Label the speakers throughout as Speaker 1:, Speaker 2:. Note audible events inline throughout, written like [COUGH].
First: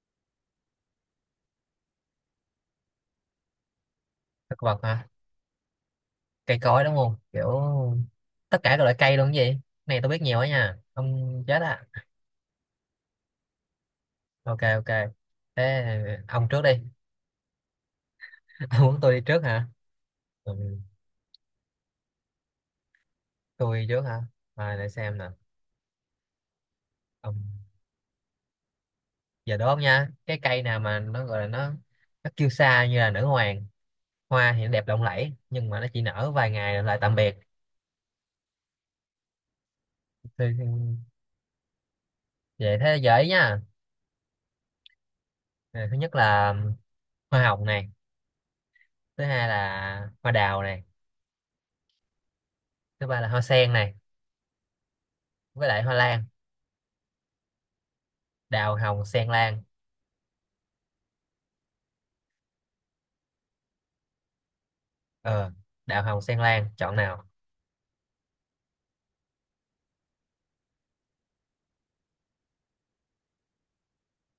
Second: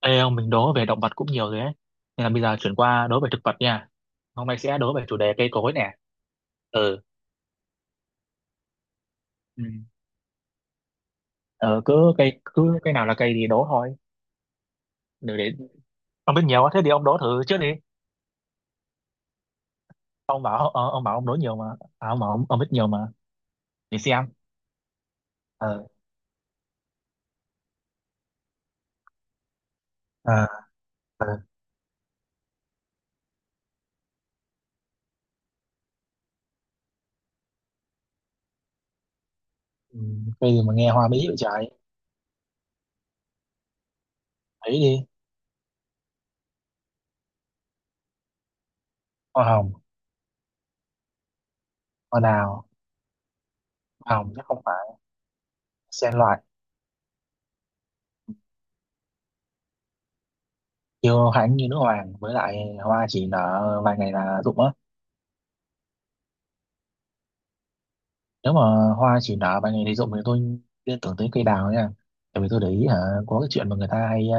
Speaker 1: Ê ông, mình đố về động vật cũng nhiều rồi ấy. Nên là bây giờ chuyển qua đố về thực vật nha. Hôm
Speaker 2: Thực
Speaker 1: nay sẽ
Speaker 2: vật
Speaker 1: đố về
Speaker 2: hả?
Speaker 1: chủ đề cây cối nè.
Speaker 2: Cây cối đúng
Speaker 1: Ừ.
Speaker 2: không? Kiểu tất cả các loại cây luôn, cái gì
Speaker 1: Ừ.
Speaker 2: này tôi biết nhiều á nha, ông chết
Speaker 1: Ờ,
Speaker 2: à.
Speaker 1: cứ cái nào là cây thì đố thôi.
Speaker 2: OK, OK.
Speaker 1: Để.
Speaker 2: Thế...
Speaker 1: Ông biết
Speaker 2: ông trước
Speaker 1: nhiều á,
Speaker 2: đi.
Speaker 1: thế thì ông đố thử trước đi.
Speaker 2: [LAUGHS] Ông muốn tôi đi trước hả?
Speaker 1: Ông
Speaker 2: Ừ,
Speaker 1: bảo ờ, ông bảo ông đố nhiều mà. À, ông bảo ông biết nhiều mà.
Speaker 2: tôi đi
Speaker 1: Để
Speaker 2: trước hả?
Speaker 1: xem.
Speaker 2: Để xem nè.
Speaker 1: Ờ.
Speaker 2: Ông... giờ đố ông nha, cái
Speaker 1: À,
Speaker 2: cây nào mà nó
Speaker 1: à.
Speaker 2: gọi là nó kêu xa như là nữ hoàng, hoa thì nó đẹp lộng lẫy nhưng mà nó chỉ nở vài ngày rồi lại tạm biệt.
Speaker 1: Ừ, cây gì mà nghe
Speaker 2: Tôi-
Speaker 1: hoa bí vậy trời.
Speaker 2: Vậy thế dễ nha.
Speaker 1: Thấy đi.
Speaker 2: Thứ nhất là hoa hồng này, thứ
Speaker 1: Hoa
Speaker 2: hai
Speaker 1: hồng,
Speaker 2: là hoa đào này,
Speaker 1: hoa đào,
Speaker 2: thứ ba là hoa sen này,
Speaker 1: hoa hồng chắc không phải.
Speaker 2: với lại hoa
Speaker 1: Sen
Speaker 2: lan.
Speaker 1: loại,
Speaker 2: Đào, hồng, sen, lan.
Speaker 1: kiêu hãnh như nữ hoàng với lại hoa chỉ nở vài ngày là rụng á.
Speaker 2: ờ Đào, hồng, sen, lan, chọn nào?
Speaker 1: Nếu mà hoa chỉ nở ban ngày thì rụng thì tôi liên tưởng tới cây đào nha. Tại vì tôi để ý hả, có cái chuyện mà người ta hay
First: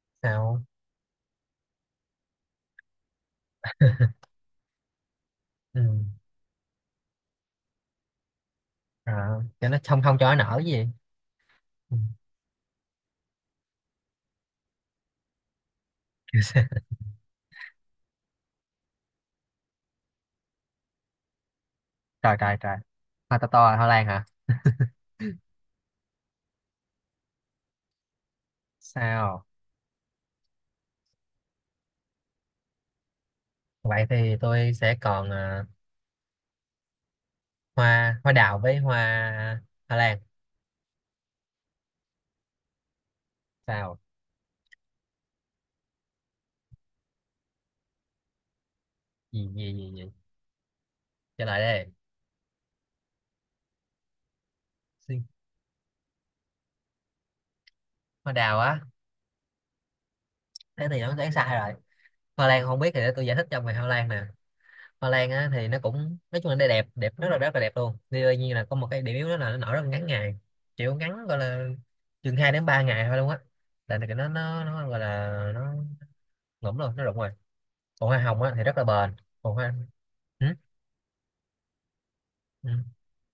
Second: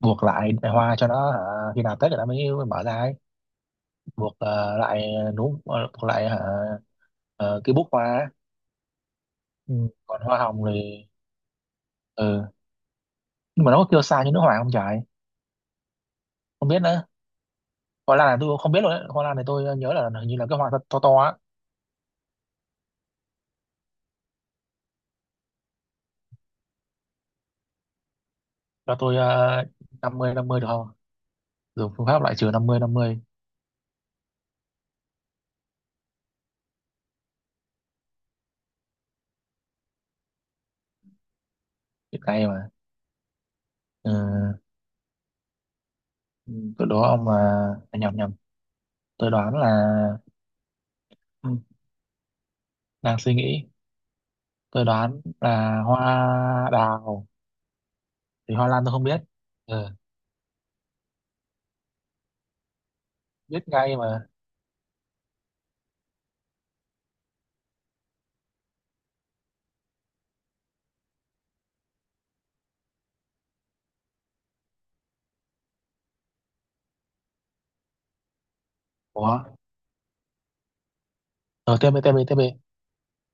Speaker 1: buộc lại
Speaker 2: Sao?
Speaker 1: hoa cho nó hả, khi nào Tết người ta mới mở ra ấy,
Speaker 2: [LAUGHS]
Speaker 1: buộc lại núm,
Speaker 2: Ừ.
Speaker 1: buộc lại hả, cái búp hoa ấy.
Speaker 2: Rồi, cho
Speaker 1: Ừ.
Speaker 2: nó không, không
Speaker 1: Còn
Speaker 2: cho
Speaker 1: hoa
Speaker 2: nó nở
Speaker 1: hồng
Speaker 2: gì.
Speaker 1: thì
Speaker 2: Ừ.
Speaker 1: ừ. Nhưng mà nó có kêu xa như nước hoàng không trời?
Speaker 2: [LAUGHS] Kiểu sao?
Speaker 1: Không biết nữa. Hoa lan này tôi cũng không biết luôn đấy. Hoa lan này tôi nhớ là hình như là cái hoa to to, to á.
Speaker 2: Trời, trời, trời. Hoa to to là hoa lan hả?
Speaker 1: Cho tôi
Speaker 2: Sao?
Speaker 1: uh, 50-50 được không? Dùng phương pháp loại trừ 50-50.
Speaker 2: Vậy thì tôi sẽ còn hoa hoa đào với hoa, hoa lan.
Speaker 1: Hiện nay mà.
Speaker 2: Sao?
Speaker 1: Ừ. Ừ. Đó ông mà. Nhầm nhầm, tôi
Speaker 2: Gì
Speaker 1: đoán là,
Speaker 2: gì gì gì? Trả
Speaker 1: ừ,
Speaker 2: lời đây.
Speaker 1: đang suy nghĩ. Tôi đoán
Speaker 2: Suy-
Speaker 1: là hoa đào.
Speaker 2: Hoa
Speaker 1: Thì
Speaker 2: đào
Speaker 1: hoa
Speaker 2: á?
Speaker 1: lan tôi không biết. Ừ,
Speaker 2: Thế thì nó đoán sai rồi. Hoa lan không biết thì để tôi giải thích cho
Speaker 1: biết
Speaker 2: mày, hoa
Speaker 1: ngay
Speaker 2: lan nè.
Speaker 1: mà.
Speaker 2: Hoa Lan á thì nó cũng nói chung là nó đẹp đẹp rất là đẹp luôn. Tuy nhiên là có một cái điểm yếu đó là nó nở rất là ngắn ngày, kiểu ngắn gọi là chừng 2 đến 3 ngày thôi luôn á, là cái nó gọi là nó ngủm luôn, nó rụng rồi. Còn hoa hồng á thì rất là bền.
Speaker 1: Ủa,
Speaker 2: Còn hoa... ừ?
Speaker 1: ờ tiếp đi tiếp đi tiếp đi.
Speaker 2: Ừ.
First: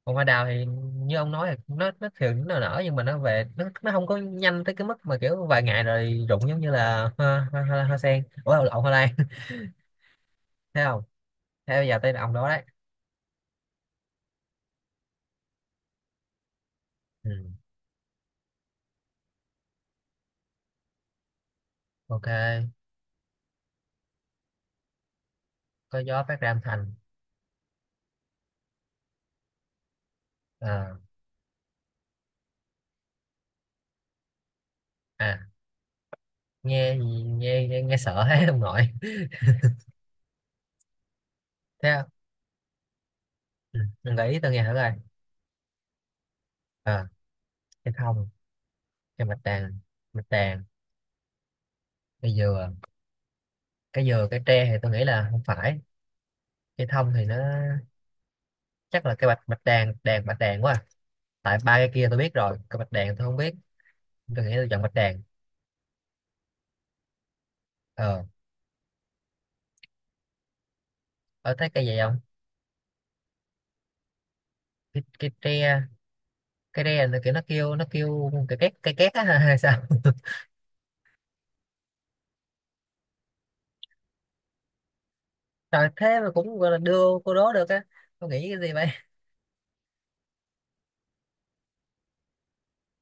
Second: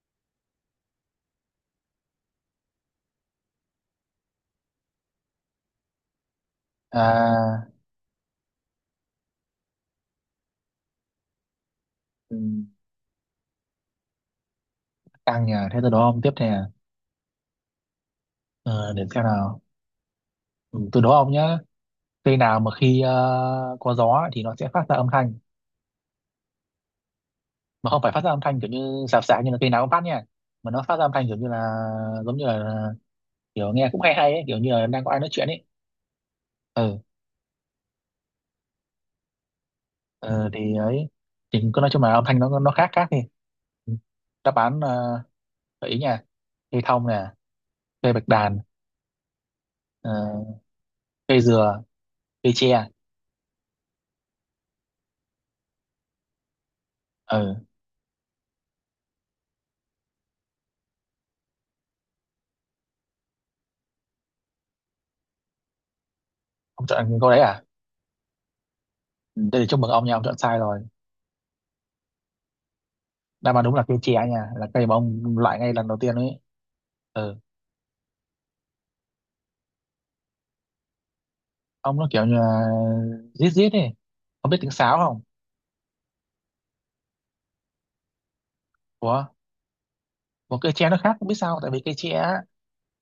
Speaker 2: Còn hoa đào thì như ông nói thì nó thường nó nở nhưng mà nó về nó không có nhanh tới cái mức mà kiểu vài ngày rồi rụng, giống như là hoa hoa,
Speaker 1: À.
Speaker 2: hoa, hoa sen, ủa lộn hoa lan. [LAUGHS] Thấy không? Thế bây giờ tới ông
Speaker 1: Ừ,
Speaker 2: đó đấy.
Speaker 1: tăng nhà thế tôi đố ông tiếp nè.
Speaker 2: Ừ.
Speaker 1: Ờ, để xem nào. Ừ, tôi đố ông nhá.
Speaker 2: OK.
Speaker 1: Cây nào mà khi có gió thì nó sẽ phát ra âm thanh,
Speaker 2: Có gió phát ra âm thanh?
Speaker 1: mà không phải phát ra âm thanh kiểu như sạp sạp như là cây nào cũng phát nha, mà nó
Speaker 2: Ờ.
Speaker 1: phát ra âm thanh kiểu như là, giống như là, kiểu nghe cũng hay hay ấy, kiểu như là đang có ai nói
Speaker 2: À...
Speaker 1: chuyện ấy.
Speaker 2: nghe
Speaker 1: Ừ,
Speaker 2: gì? Nghe nghe, nghe sợ [LAUGHS] hết ông nội [LAUGHS]
Speaker 1: ờ, thì ấy, thì cứ nói
Speaker 2: thế
Speaker 1: chung
Speaker 2: không?
Speaker 1: là âm thanh nó khác khác đi.
Speaker 2: Ừ, mình gợi ý tôi
Speaker 1: Đáp
Speaker 2: nghe thử
Speaker 1: án,
Speaker 2: coi.
Speaker 1: gợi ý nha. Cây thông
Speaker 2: à,
Speaker 1: nè,
Speaker 2: cái
Speaker 1: cây bạch
Speaker 2: thông...
Speaker 1: đàn,
Speaker 2: cái bạch đàn... bạch
Speaker 1: ờ,
Speaker 2: đàn...
Speaker 1: cây dừa,
Speaker 2: cái
Speaker 1: cây
Speaker 2: dừa...
Speaker 1: tre.
Speaker 2: Cái dừa cái tre thì tôi nghĩ là không phải. Cái thông thì nó...
Speaker 1: Ừ.
Speaker 2: chắc là cái bạch bạch đàn đàn bạch đàn quá à. Tại ba cái kia tôi biết rồi, cái bạch đàn tôi không biết. Tôi nghĩ tôi chọn bạch đàn.
Speaker 1: Ông chọn câu đấy à?
Speaker 2: Ờ.
Speaker 1: Ừ, đây là chúc mừng ông nha, ông chọn sai rồi.
Speaker 2: Ở thấy cây gì không?
Speaker 1: Đáp án đúng là cây tre nha, là cây mà
Speaker 2: Cái
Speaker 1: ông loại ngay
Speaker 2: tre.
Speaker 1: lần đầu tiên ấy.
Speaker 2: Cái tre là kiểu
Speaker 1: Ừ.
Speaker 2: nó kêu cái két á [LAUGHS] hay sao?
Speaker 1: Ông, nó kiểu như là rít rít ấy. Ông biết tiếng sáo không?
Speaker 2: Trời, thế mà cũng gọi là đưa cô đố được á. Tôi nghĩ cái gì vậy?
Speaker 1: Của một cây tre nó khác, không biết sao, tại vì cây tre á,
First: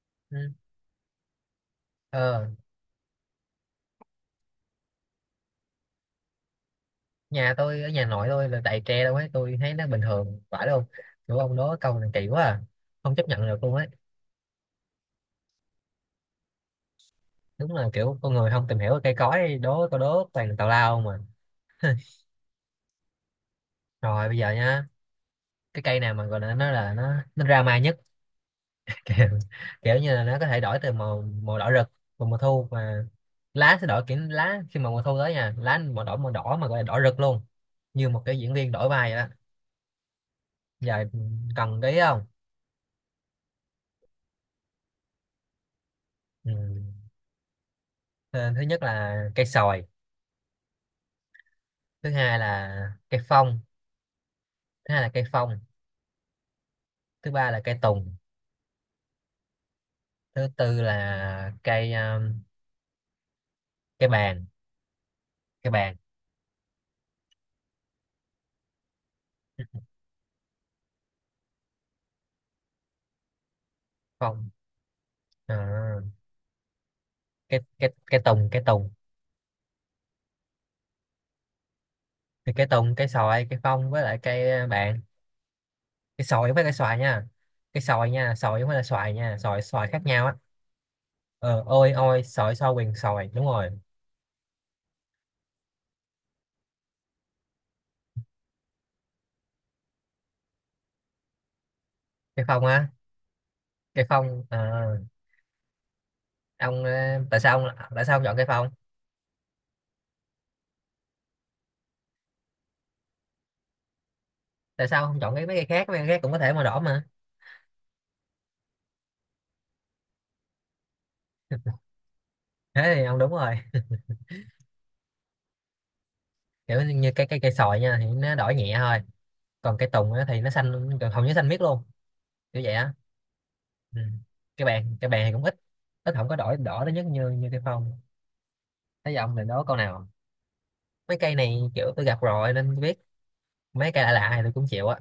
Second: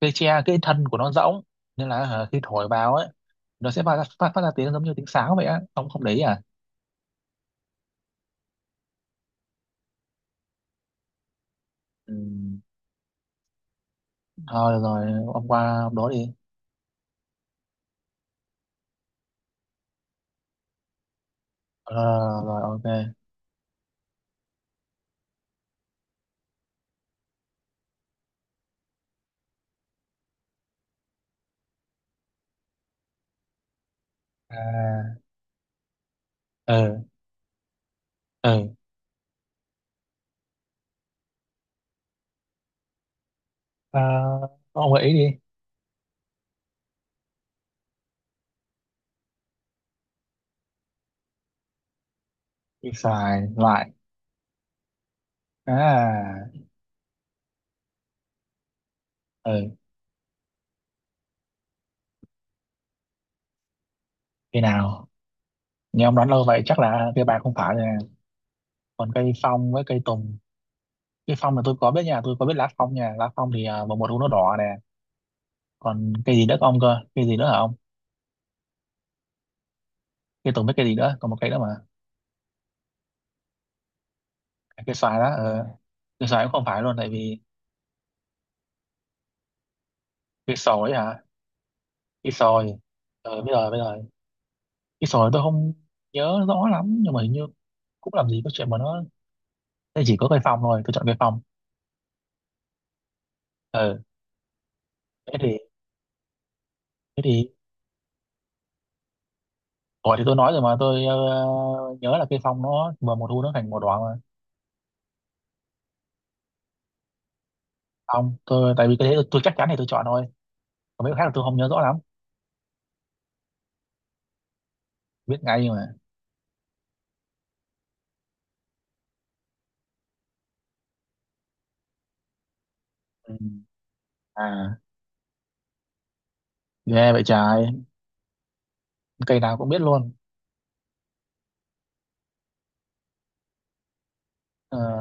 Speaker 1: cây
Speaker 2: Ừ.
Speaker 1: tre cái thân của nó rỗng. Nên là khi
Speaker 2: Ờ,
Speaker 1: thổi vào ấy, nó sẽ phát ra tiếng giống như tiếng sáo vậy á, ông không để ý à?
Speaker 2: nhà tôi, ở nhà nội tôi là đầy tre đâu ấy, tôi thấy nó bình thường phải đâu. Kiểu ông đố câu này
Speaker 1: Ừ.
Speaker 2: kỳ quá à. Không chấp nhận được luôn ấy.
Speaker 1: Thôi được rồi, ông qua ông đó đi.
Speaker 2: Đúng là kiểu con người không tìm hiểu cây cối, đố câu đố toàn là tào lao không mà.
Speaker 1: Ờ, rồi. Ok.
Speaker 2: Rồi bây giờ nha, cái cây nào mà gọi là nó, là nó drama nhất. [LAUGHS] Kiểu, kiểu như là nó có thể đổi từ màu màu đỏ rực vào mùa thu mà lá sẽ đổi kiểu, lá khi mà mùa thu
Speaker 1: À,
Speaker 2: tới nha, lá màu đỏ, màu đỏ mà gọi là đỏ
Speaker 1: ừ,
Speaker 2: rực luôn, như một cái diễn viên
Speaker 1: ừ,
Speaker 2: đổi vai vậy đó. Giờ cần cái ý không?
Speaker 1: à, ông gợi ý đi.
Speaker 2: Ừ. Ờ, Thứ nhất là cây sồi, thứ hai
Speaker 1: Đi
Speaker 2: là cây
Speaker 1: xài
Speaker 2: phong,
Speaker 1: loại.
Speaker 2: thứ hai là cây phong,
Speaker 1: À,
Speaker 2: thứ ba là cây tùng,
Speaker 1: ừ,
Speaker 2: thứ tư là cây cây bàng.
Speaker 1: cây nào?
Speaker 2: Cây bàng.
Speaker 1: Nhưng ông đoán lâu vậy chắc là cây bạc không phải nè. Còn cây phong với cây tùng, cây phong là tôi có biết nha, tôi có biết lá phong nha, lá phong thì mùa một nó
Speaker 2: Phong...
Speaker 1: đỏ nè.
Speaker 2: Ờ,
Speaker 1: Còn cây gì nữa có ông cơ, cây gì nữa hả
Speaker 2: cây
Speaker 1: ông?
Speaker 2: cây cây tùng cây tùng
Speaker 1: Cây tùng với cây gì nữa? Còn một cây nữa mà.
Speaker 2: Thì cây tùng, cây xoài, cây phong với lại cây
Speaker 1: À, cây
Speaker 2: bàng.
Speaker 1: xoài đó à,
Speaker 2: Cây
Speaker 1: cây xoài
Speaker 2: xoài
Speaker 1: cũng
Speaker 2: với
Speaker 1: không
Speaker 2: cây
Speaker 1: phải luôn,
Speaker 2: xoài
Speaker 1: tại
Speaker 2: nha.
Speaker 1: vì
Speaker 2: Cây xoài nha, xoài không phải là xoài nha, xoài xoài khác nhau á.
Speaker 1: cây sồi ấy hả?
Speaker 2: Ờ, ôi ôi,
Speaker 1: Cây
Speaker 2: xoài xoài
Speaker 1: sồi.
Speaker 2: quyền xoài
Speaker 1: Ờ,
Speaker 2: đúng
Speaker 1: bây
Speaker 2: rồi.
Speaker 1: giờ cái sồi tôi không nhớ rõ lắm, nhưng mà hình như cũng làm gì có chuyện mà nó. Đây chỉ có cây phòng thôi, tôi chọn cây phòng.
Speaker 2: Cây phong á.
Speaker 1: Ừ.
Speaker 2: Cây phong
Speaker 1: thế thì
Speaker 2: ông
Speaker 1: thế
Speaker 2: tại
Speaker 1: thì
Speaker 2: sao ông... tại sao ông chọn cây phong?
Speaker 1: Ủa, thì tôi nói rồi mà tôi nhớ là cây phòng nó mà mùa thu nó thành màu đỏ mà.
Speaker 2: Tại sao ông không chọn cái mấy cây khác, mấy cây khác cũng có thể màu đỏ mà?
Speaker 1: Không, tôi tại vì cái đấy tôi chắc chắn thì tôi chọn thôi. Còn mấy cái khác là tôi không nhớ rõ lắm.
Speaker 2: Thế thì ông đúng rồi.
Speaker 1: Biết ngay mà.
Speaker 2: Kiểu như cái cây sồi nha thì nó đỏ nhẹ thôi. Còn cây tùng á thì nó xanh, hầu như xanh miết luôn. Kiểu vậy á.
Speaker 1: Ừ.
Speaker 2: Ừ. cái
Speaker 1: À.
Speaker 2: bàn cái bàn thì cũng ít, ít không có đổi đỏ đến nhất
Speaker 1: Ghê vậy
Speaker 2: như như cây
Speaker 1: trời.
Speaker 2: phong. Thấy ông
Speaker 1: Cây
Speaker 2: này
Speaker 1: nào
Speaker 2: đó
Speaker 1: cũng
Speaker 2: câu
Speaker 1: biết
Speaker 2: nào,
Speaker 1: luôn.
Speaker 2: mấy cây này kiểu tôi gặp rồi nên tôi biết. Mấy cây lạ lạ thì tôi cũng
Speaker 1: Ờ,
Speaker 2: chịu á.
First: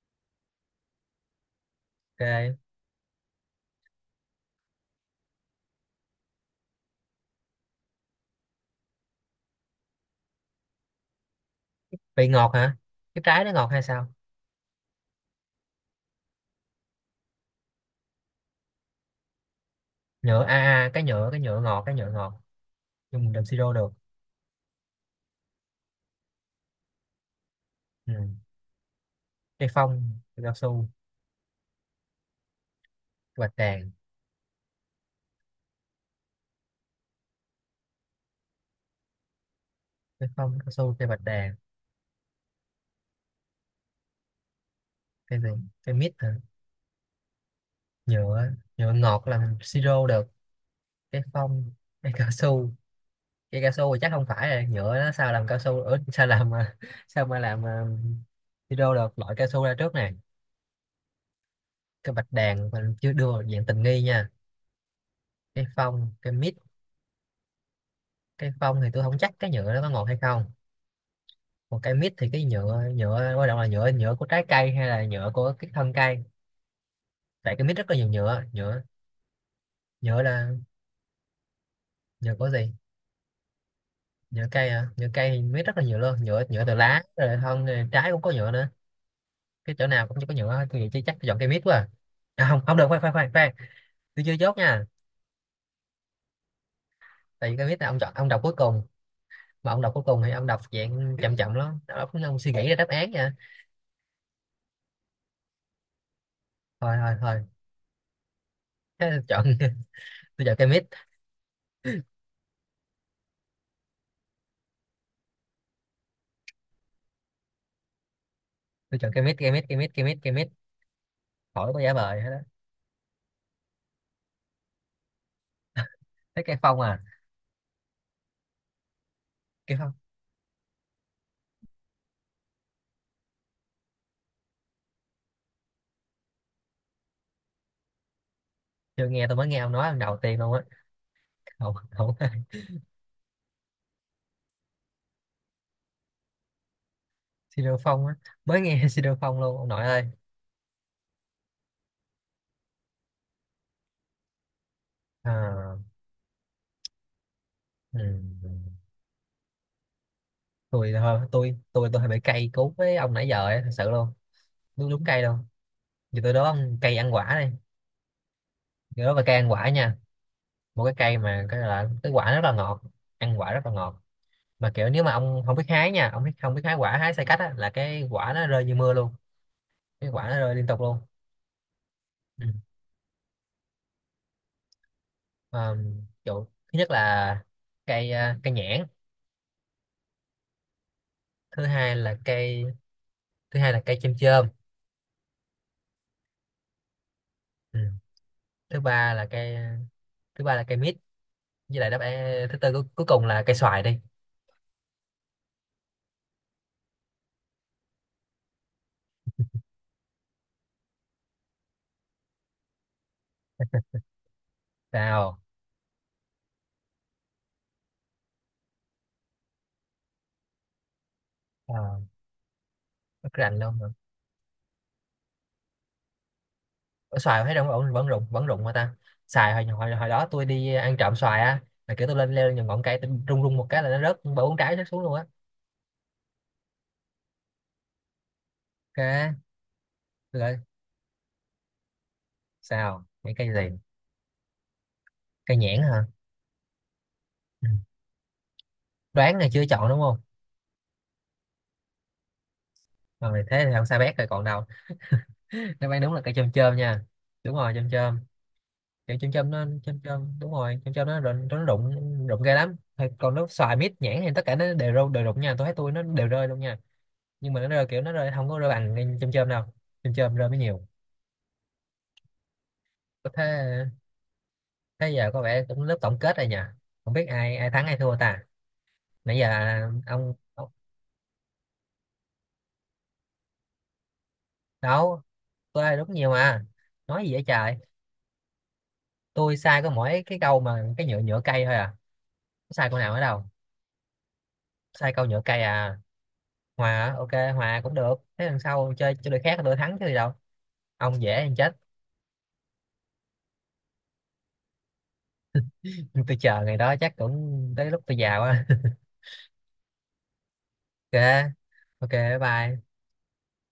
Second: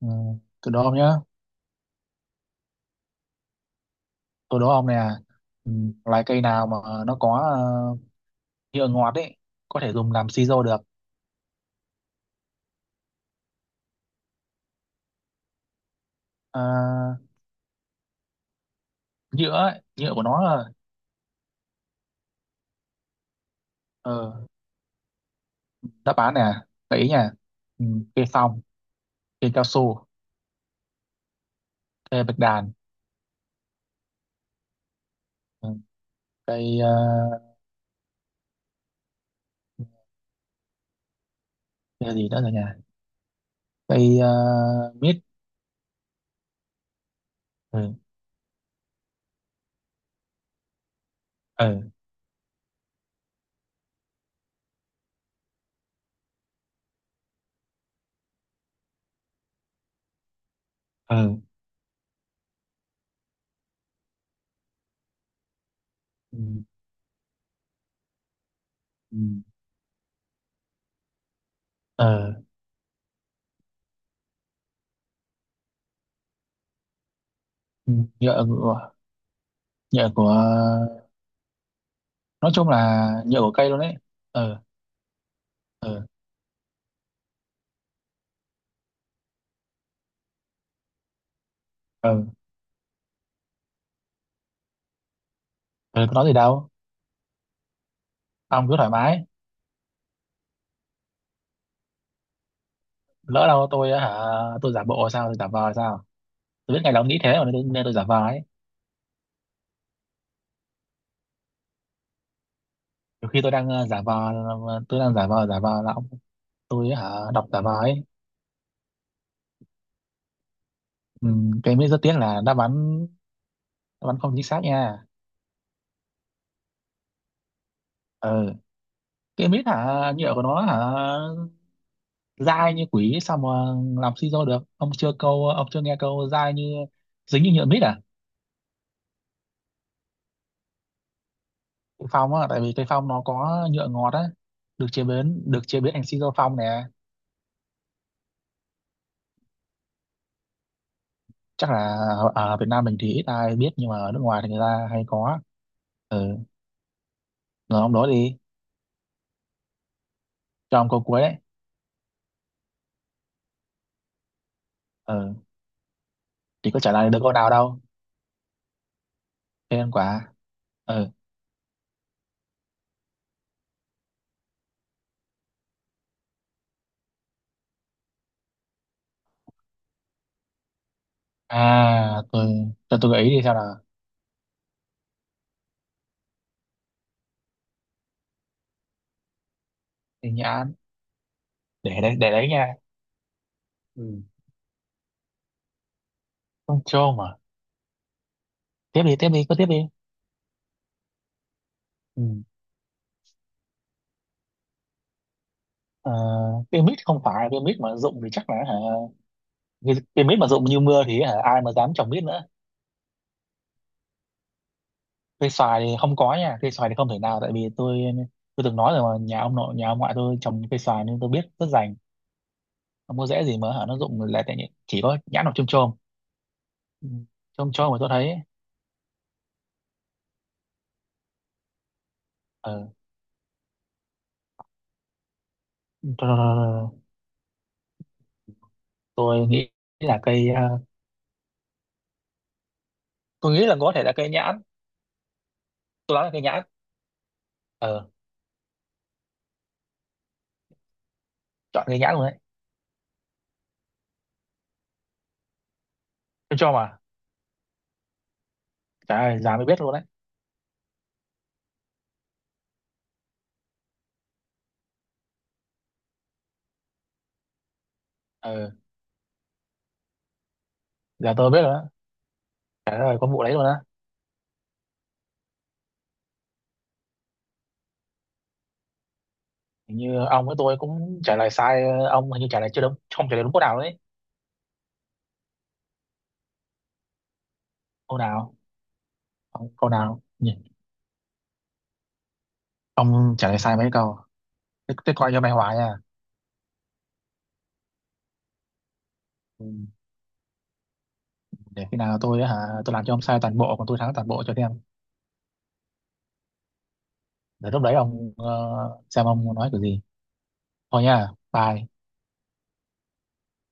Speaker 1: ừ, tôi đố ông nhá,
Speaker 2: OK.
Speaker 1: tôi đố ông nè. Ừ, loài cây nào mà nó có nhựa ngọt ấy, có thể dùng làm siro được?
Speaker 2: Vị ngọt hả? Cái trái nó ngọt hay sao?
Speaker 1: Ờ, nhựa ấy, nhựa của nó
Speaker 2: Nhựa a,
Speaker 1: là.
Speaker 2: cái nhựa, cái nhựa ngọt. Nhưng mình làm siro được.
Speaker 1: ờ, Đáp án nè, gợi ý nha. Ừ,
Speaker 2: Ừ.
Speaker 1: cây phong, cây cao
Speaker 2: Cây
Speaker 1: su,
Speaker 2: phong, cây cao su,
Speaker 1: cây bạch đàn.
Speaker 2: cây bạch đàn...
Speaker 1: Ừ, cây ờ,
Speaker 2: Cây phong, cao su, cây bạch đàn...
Speaker 1: cây gì nữa rồi nhỉ? cây ờ, Mít.
Speaker 2: Cây gì? Cây mít hả?
Speaker 1: Ừ,
Speaker 2: Nhựa... nhựa ngọt là mình siro được. Cái phong...
Speaker 1: ừ,
Speaker 2: cái cao su... Cái cao su thì chắc không phải rồi, nhựa nó sao làm cao su, ở sao làm [LAUGHS] sao mà làm hydro được, loại cao su ra trước này.
Speaker 1: ừ,
Speaker 2: Cái bạch đàn mình chưa đưa vào dạng tình nghi nha. Cái phong, cái
Speaker 1: ừ,
Speaker 2: mít. Cái phong thì tôi không
Speaker 1: ừ,
Speaker 2: chắc cái nhựa nó có ngọt hay không. Còn cái mít thì
Speaker 1: ừ,
Speaker 2: cái nhựa nhựa quan trọng là nhựa nhựa của trái cây hay là nhựa của cái thân cây? Tại cái mít rất
Speaker 1: ừ,
Speaker 2: là nhiều nhựa
Speaker 1: nhựa
Speaker 2: nhựa
Speaker 1: của nhựa
Speaker 2: Nhựa
Speaker 1: của
Speaker 2: là... nhựa của
Speaker 1: nói chung
Speaker 2: gì?
Speaker 1: là nhựa của cây luôn đấy.
Speaker 2: Nhựa
Speaker 1: Ừ,
Speaker 2: cây à? Nhựa cây thì mít rất là nhiều
Speaker 1: ừ,
Speaker 2: luôn, nhựa nhựa từ lá rồi thân rồi trái cũng có nhựa nữa. Cái chỗ nào cũng chỉ có nhựa hết. Tôi nghĩ chắc tôi chọn cây mít quá à.
Speaker 1: ừ,
Speaker 2: Không, không được, khoan khoan khoan khoan, tôi chưa chốt nha.
Speaker 1: ừ, có nói gì đâu.
Speaker 2: Tại vì cây mít là ông chọn, ông đọc cuối
Speaker 1: Ông cứ
Speaker 2: cùng,
Speaker 1: thoải mái.
Speaker 2: mà ông đọc cuối cùng thì ông đọc dạng chậm chậm lắm, ông suy nghĩ ra đáp án nha.
Speaker 1: Lỡ đâu tôi á hả, tôi giả bộ sao, tôi giả vờ sao? Tôi biết ngày
Speaker 2: Thôi
Speaker 1: đó ông
Speaker 2: thôi
Speaker 1: nghĩ thế
Speaker 2: thôi,
Speaker 1: mà, nên tôi giả vờ ấy.
Speaker 2: thế tôi chọn [LAUGHS] tôi chọn cây mít.
Speaker 1: Nhiều khi tôi đang giả vờ. Tôi đang giả vờ, giả vờ là ông. Tôi hả đọc giả vờ ấy.
Speaker 2: Tôi chọn cây mít, cây mít, cây mít, cây mít, cây mít.
Speaker 1: Ừ,
Speaker 2: Khỏi
Speaker 1: cái
Speaker 2: có
Speaker 1: mít
Speaker 2: giả
Speaker 1: rất tiếc
Speaker 2: vờ hết á.
Speaker 1: là đáp án không chính xác nha.
Speaker 2: Thế cây phong à?
Speaker 1: Ừ. Cái mít
Speaker 2: Cây phong.
Speaker 1: hả? Nhựa của nó hả? Dai như quỷ sao mà làm siro được? Ông chưa nghe câu dai như, dính như nhựa mít à?
Speaker 2: Chưa nghe, tôi mới nghe ông nói lần đầu tiên luôn á. Không,
Speaker 1: Cây
Speaker 2: không.
Speaker 1: phong á,
Speaker 2: [LAUGHS]
Speaker 1: tại vì cây phong nó có nhựa ngọt á, được chế biến thành siro phong nè.
Speaker 2: Siro phong á? Mới nghe [LAUGHS] siro phong luôn ông nội ơi.
Speaker 1: Chắc là ở ở Việt Nam mình thì ít ai biết, nhưng mà ở nước ngoài thì người ta hay có.
Speaker 2: à,
Speaker 1: Ừ, rồi ông
Speaker 2: ừ.
Speaker 1: đó đi, cho ông
Speaker 2: Tôi,
Speaker 1: câu
Speaker 2: thôi
Speaker 1: cuối đấy.
Speaker 2: tôi hơi bị cay cú với ông nãy giờ ấy, thật sự luôn. Đúng, đúng cay
Speaker 1: Ừ,
Speaker 2: luôn. Như tôi
Speaker 1: thì
Speaker 2: đoán
Speaker 1: có trả
Speaker 2: cây
Speaker 1: lời
Speaker 2: ăn
Speaker 1: được
Speaker 2: quả
Speaker 1: câu nào
Speaker 2: đây.
Speaker 1: đâu.
Speaker 2: Tôi đó là cây ăn quả
Speaker 1: Thế nên
Speaker 2: nha.
Speaker 1: quả.
Speaker 2: Một cái
Speaker 1: Ừ.
Speaker 2: cây mà cái là cái quả rất là ngọt, ăn quả rất là ngọt, mà kiểu nếu mà ông không biết hái nha, ông biết không biết hái quả, hái sai cách á là cái quả nó rơi như mưa luôn. Cái quả nó rơi liên tục luôn.
Speaker 1: À,
Speaker 2: Ừ.
Speaker 1: tôi cho tôi gợi ý đi sao nào.
Speaker 2: Mà, kiểu, thứ nhất là cây cây nhãn.
Speaker 1: Thì nhãn.
Speaker 2: Thứ hai
Speaker 1: Để
Speaker 2: là
Speaker 1: đấy để đấy
Speaker 2: cây...
Speaker 1: nha.
Speaker 2: thứ hai là cây chôm
Speaker 1: Ừ.
Speaker 2: chôm.
Speaker 1: Con trâu mà.
Speaker 2: Ừ. Thứ
Speaker 1: Tiếp
Speaker 2: ba
Speaker 1: đi
Speaker 2: là
Speaker 1: tiếp đi cứ
Speaker 2: cây...
Speaker 1: tiếp đi.
Speaker 2: thứ ba là cây mít. Với lại đáp
Speaker 1: Ừ.
Speaker 2: án thứ tư cuối cùng là cây xoài đi.
Speaker 1: Ờ, pyramid không phải cây mít mà rụng thì chắc là hả. Vì pyramid mà rụng như mưa thì hả ai mà dám trồng mít nữa.
Speaker 2: Sao?
Speaker 1: Cây xoài thì không có nha, cây xoài thì không thể nào, tại vì tôi từng nói rồi mà nhà ông nội, nhà ông ngoại tôi trồng cây xoài nên tôi biết rất rành.
Speaker 2: à,
Speaker 1: Không có
Speaker 2: Rất
Speaker 1: dễ
Speaker 2: rành
Speaker 1: gì mà
Speaker 2: luôn.
Speaker 1: hả nó rụng là tại. Chỉ có nhãn hoặc chôm chôm. Ừ,
Speaker 2: Ủa, xoài thấy đâu
Speaker 1: chôm
Speaker 2: vẫn
Speaker 1: chôm mà
Speaker 2: vẫn
Speaker 1: tôi
Speaker 2: rụng,
Speaker 1: thấy.
Speaker 2: vẫn rụng mà ta. Xoài hồi, hồi đó tôi đi ăn trộm xoài á, là kiểu tôi lên, leo lên những ngọn cây, tôi rung rung một cái là nó rớt ba bốn trái, rớt xuống luôn á.
Speaker 1: Ờ,
Speaker 2: OK.
Speaker 1: tôi nghĩ là
Speaker 2: Tôi lại... sao những cây
Speaker 1: tôi nghĩ là
Speaker 2: gì?
Speaker 1: có thể là cây nhãn.
Speaker 2: Cây nhãn hả?
Speaker 1: Tôi đoán là cây nhãn.
Speaker 2: Ừ.
Speaker 1: Ờ,
Speaker 2: Đoán là chưa, chọn đúng không?
Speaker 1: chọn cây nhãn luôn đấy.
Speaker 2: Mà mày thế thì không sao bét rồi còn đâu. [LAUGHS] Đáp án đúng là cây chôm
Speaker 1: Tôi cho
Speaker 2: chôm
Speaker 1: mà.
Speaker 2: nha. Đúng rồi, chôm chôm. Kiểu
Speaker 1: Trời
Speaker 2: chôm
Speaker 1: ơi,
Speaker 2: chôm
Speaker 1: già
Speaker 2: nó
Speaker 1: mới biết luôn
Speaker 2: chôm
Speaker 1: đấy.
Speaker 2: chôm đúng rồi, chôm chôm nó rụng, nó rụng rụng ghê lắm. Thôi, còn nếu xoài mít nhãn thì tất cả nó đều rơi đều rụng nha, tôi thấy tôi nó đều rơi luôn nha. Nhưng mà nó rơi kiểu nó rơi không có rơi
Speaker 1: Ờ,
Speaker 2: bằng cây chôm chôm đâu. Chôm chôm rơi mới nhiều.
Speaker 1: giờ tôi biết rồi đó. Trời ơi,
Speaker 2: Có
Speaker 1: con
Speaker 2: thế.
Speaker 1: vụ đấy luôn á.
Speaker 2: Thế giờ có vẻ cũng lớp tổng kết rồi nhỉ, không biết ai ai thắng ai thua ta nãy giờ.
Speaker 1: Hình như
Speaker 2: ông,
Speaker 1: ông với
Speaker 2: ông
Speaker 1: tôi cũng trả lời sai, ông hình như trả lời chưa đúng, không trả lời đúng câu nào đấy.
Speaker 2: đâu? Tôi đúng nhiều mà, nói gì vậy trời.
Speaker 1: Câu nào?
Speaker 2: Tôi
Speaker 1: Ông,
Speaker 2: sai có
Speaker 1: câu
Speaker 2: mỗi
Speaker 1: nào
Speaker 2: cái
Speaker 1: nhỉ?
Speaker 2: câu mà cái nhựa nhựa cây thôi à. Có sai câu nào ở
Speaker 1: Ông
Speaker 2: đâu?
Speaker 1: trả lời sai mấy câu? thế,
Speaker 2: Sai
Speaker 1: thế
Speaker 2: câu
Speaker 1: coi cho
Speaker 2: nhựa
Speaker 1: mày
Speaker 2: cây
Speaker 1: hoài nha.
Speaker 2: à? Hòa à? OK, hòa cũng được, thế lần sau chơi chơi đội khác là
Speaker 1: Ừ,
Speaker 2: tôi thắng chứ gì đâu. Ông dễ ăn chết.
Speaker 1: để khi nào tôi hả, tôi làm cho ông sai toàn bộ còn tôi thắng toàn bộ cho xem.
Speaker 2: [LAUGHS] Tôi chờ ngày đó chắc
Speaker 1: Để
Speaker 2: cũng
Speaker 1: lúc
Speaker 2: tới
Speaker 1: đấy
Speaker 2: lúc tôi
Speaker 1: ông
Speaker 2: già quá [LAUGHS]
Speaker 1: xem ông nói kiểu gì. Thôi
Speaker 2: OK.
Speaker 1: nha, bye.
Speaker 2: OK, bye bye.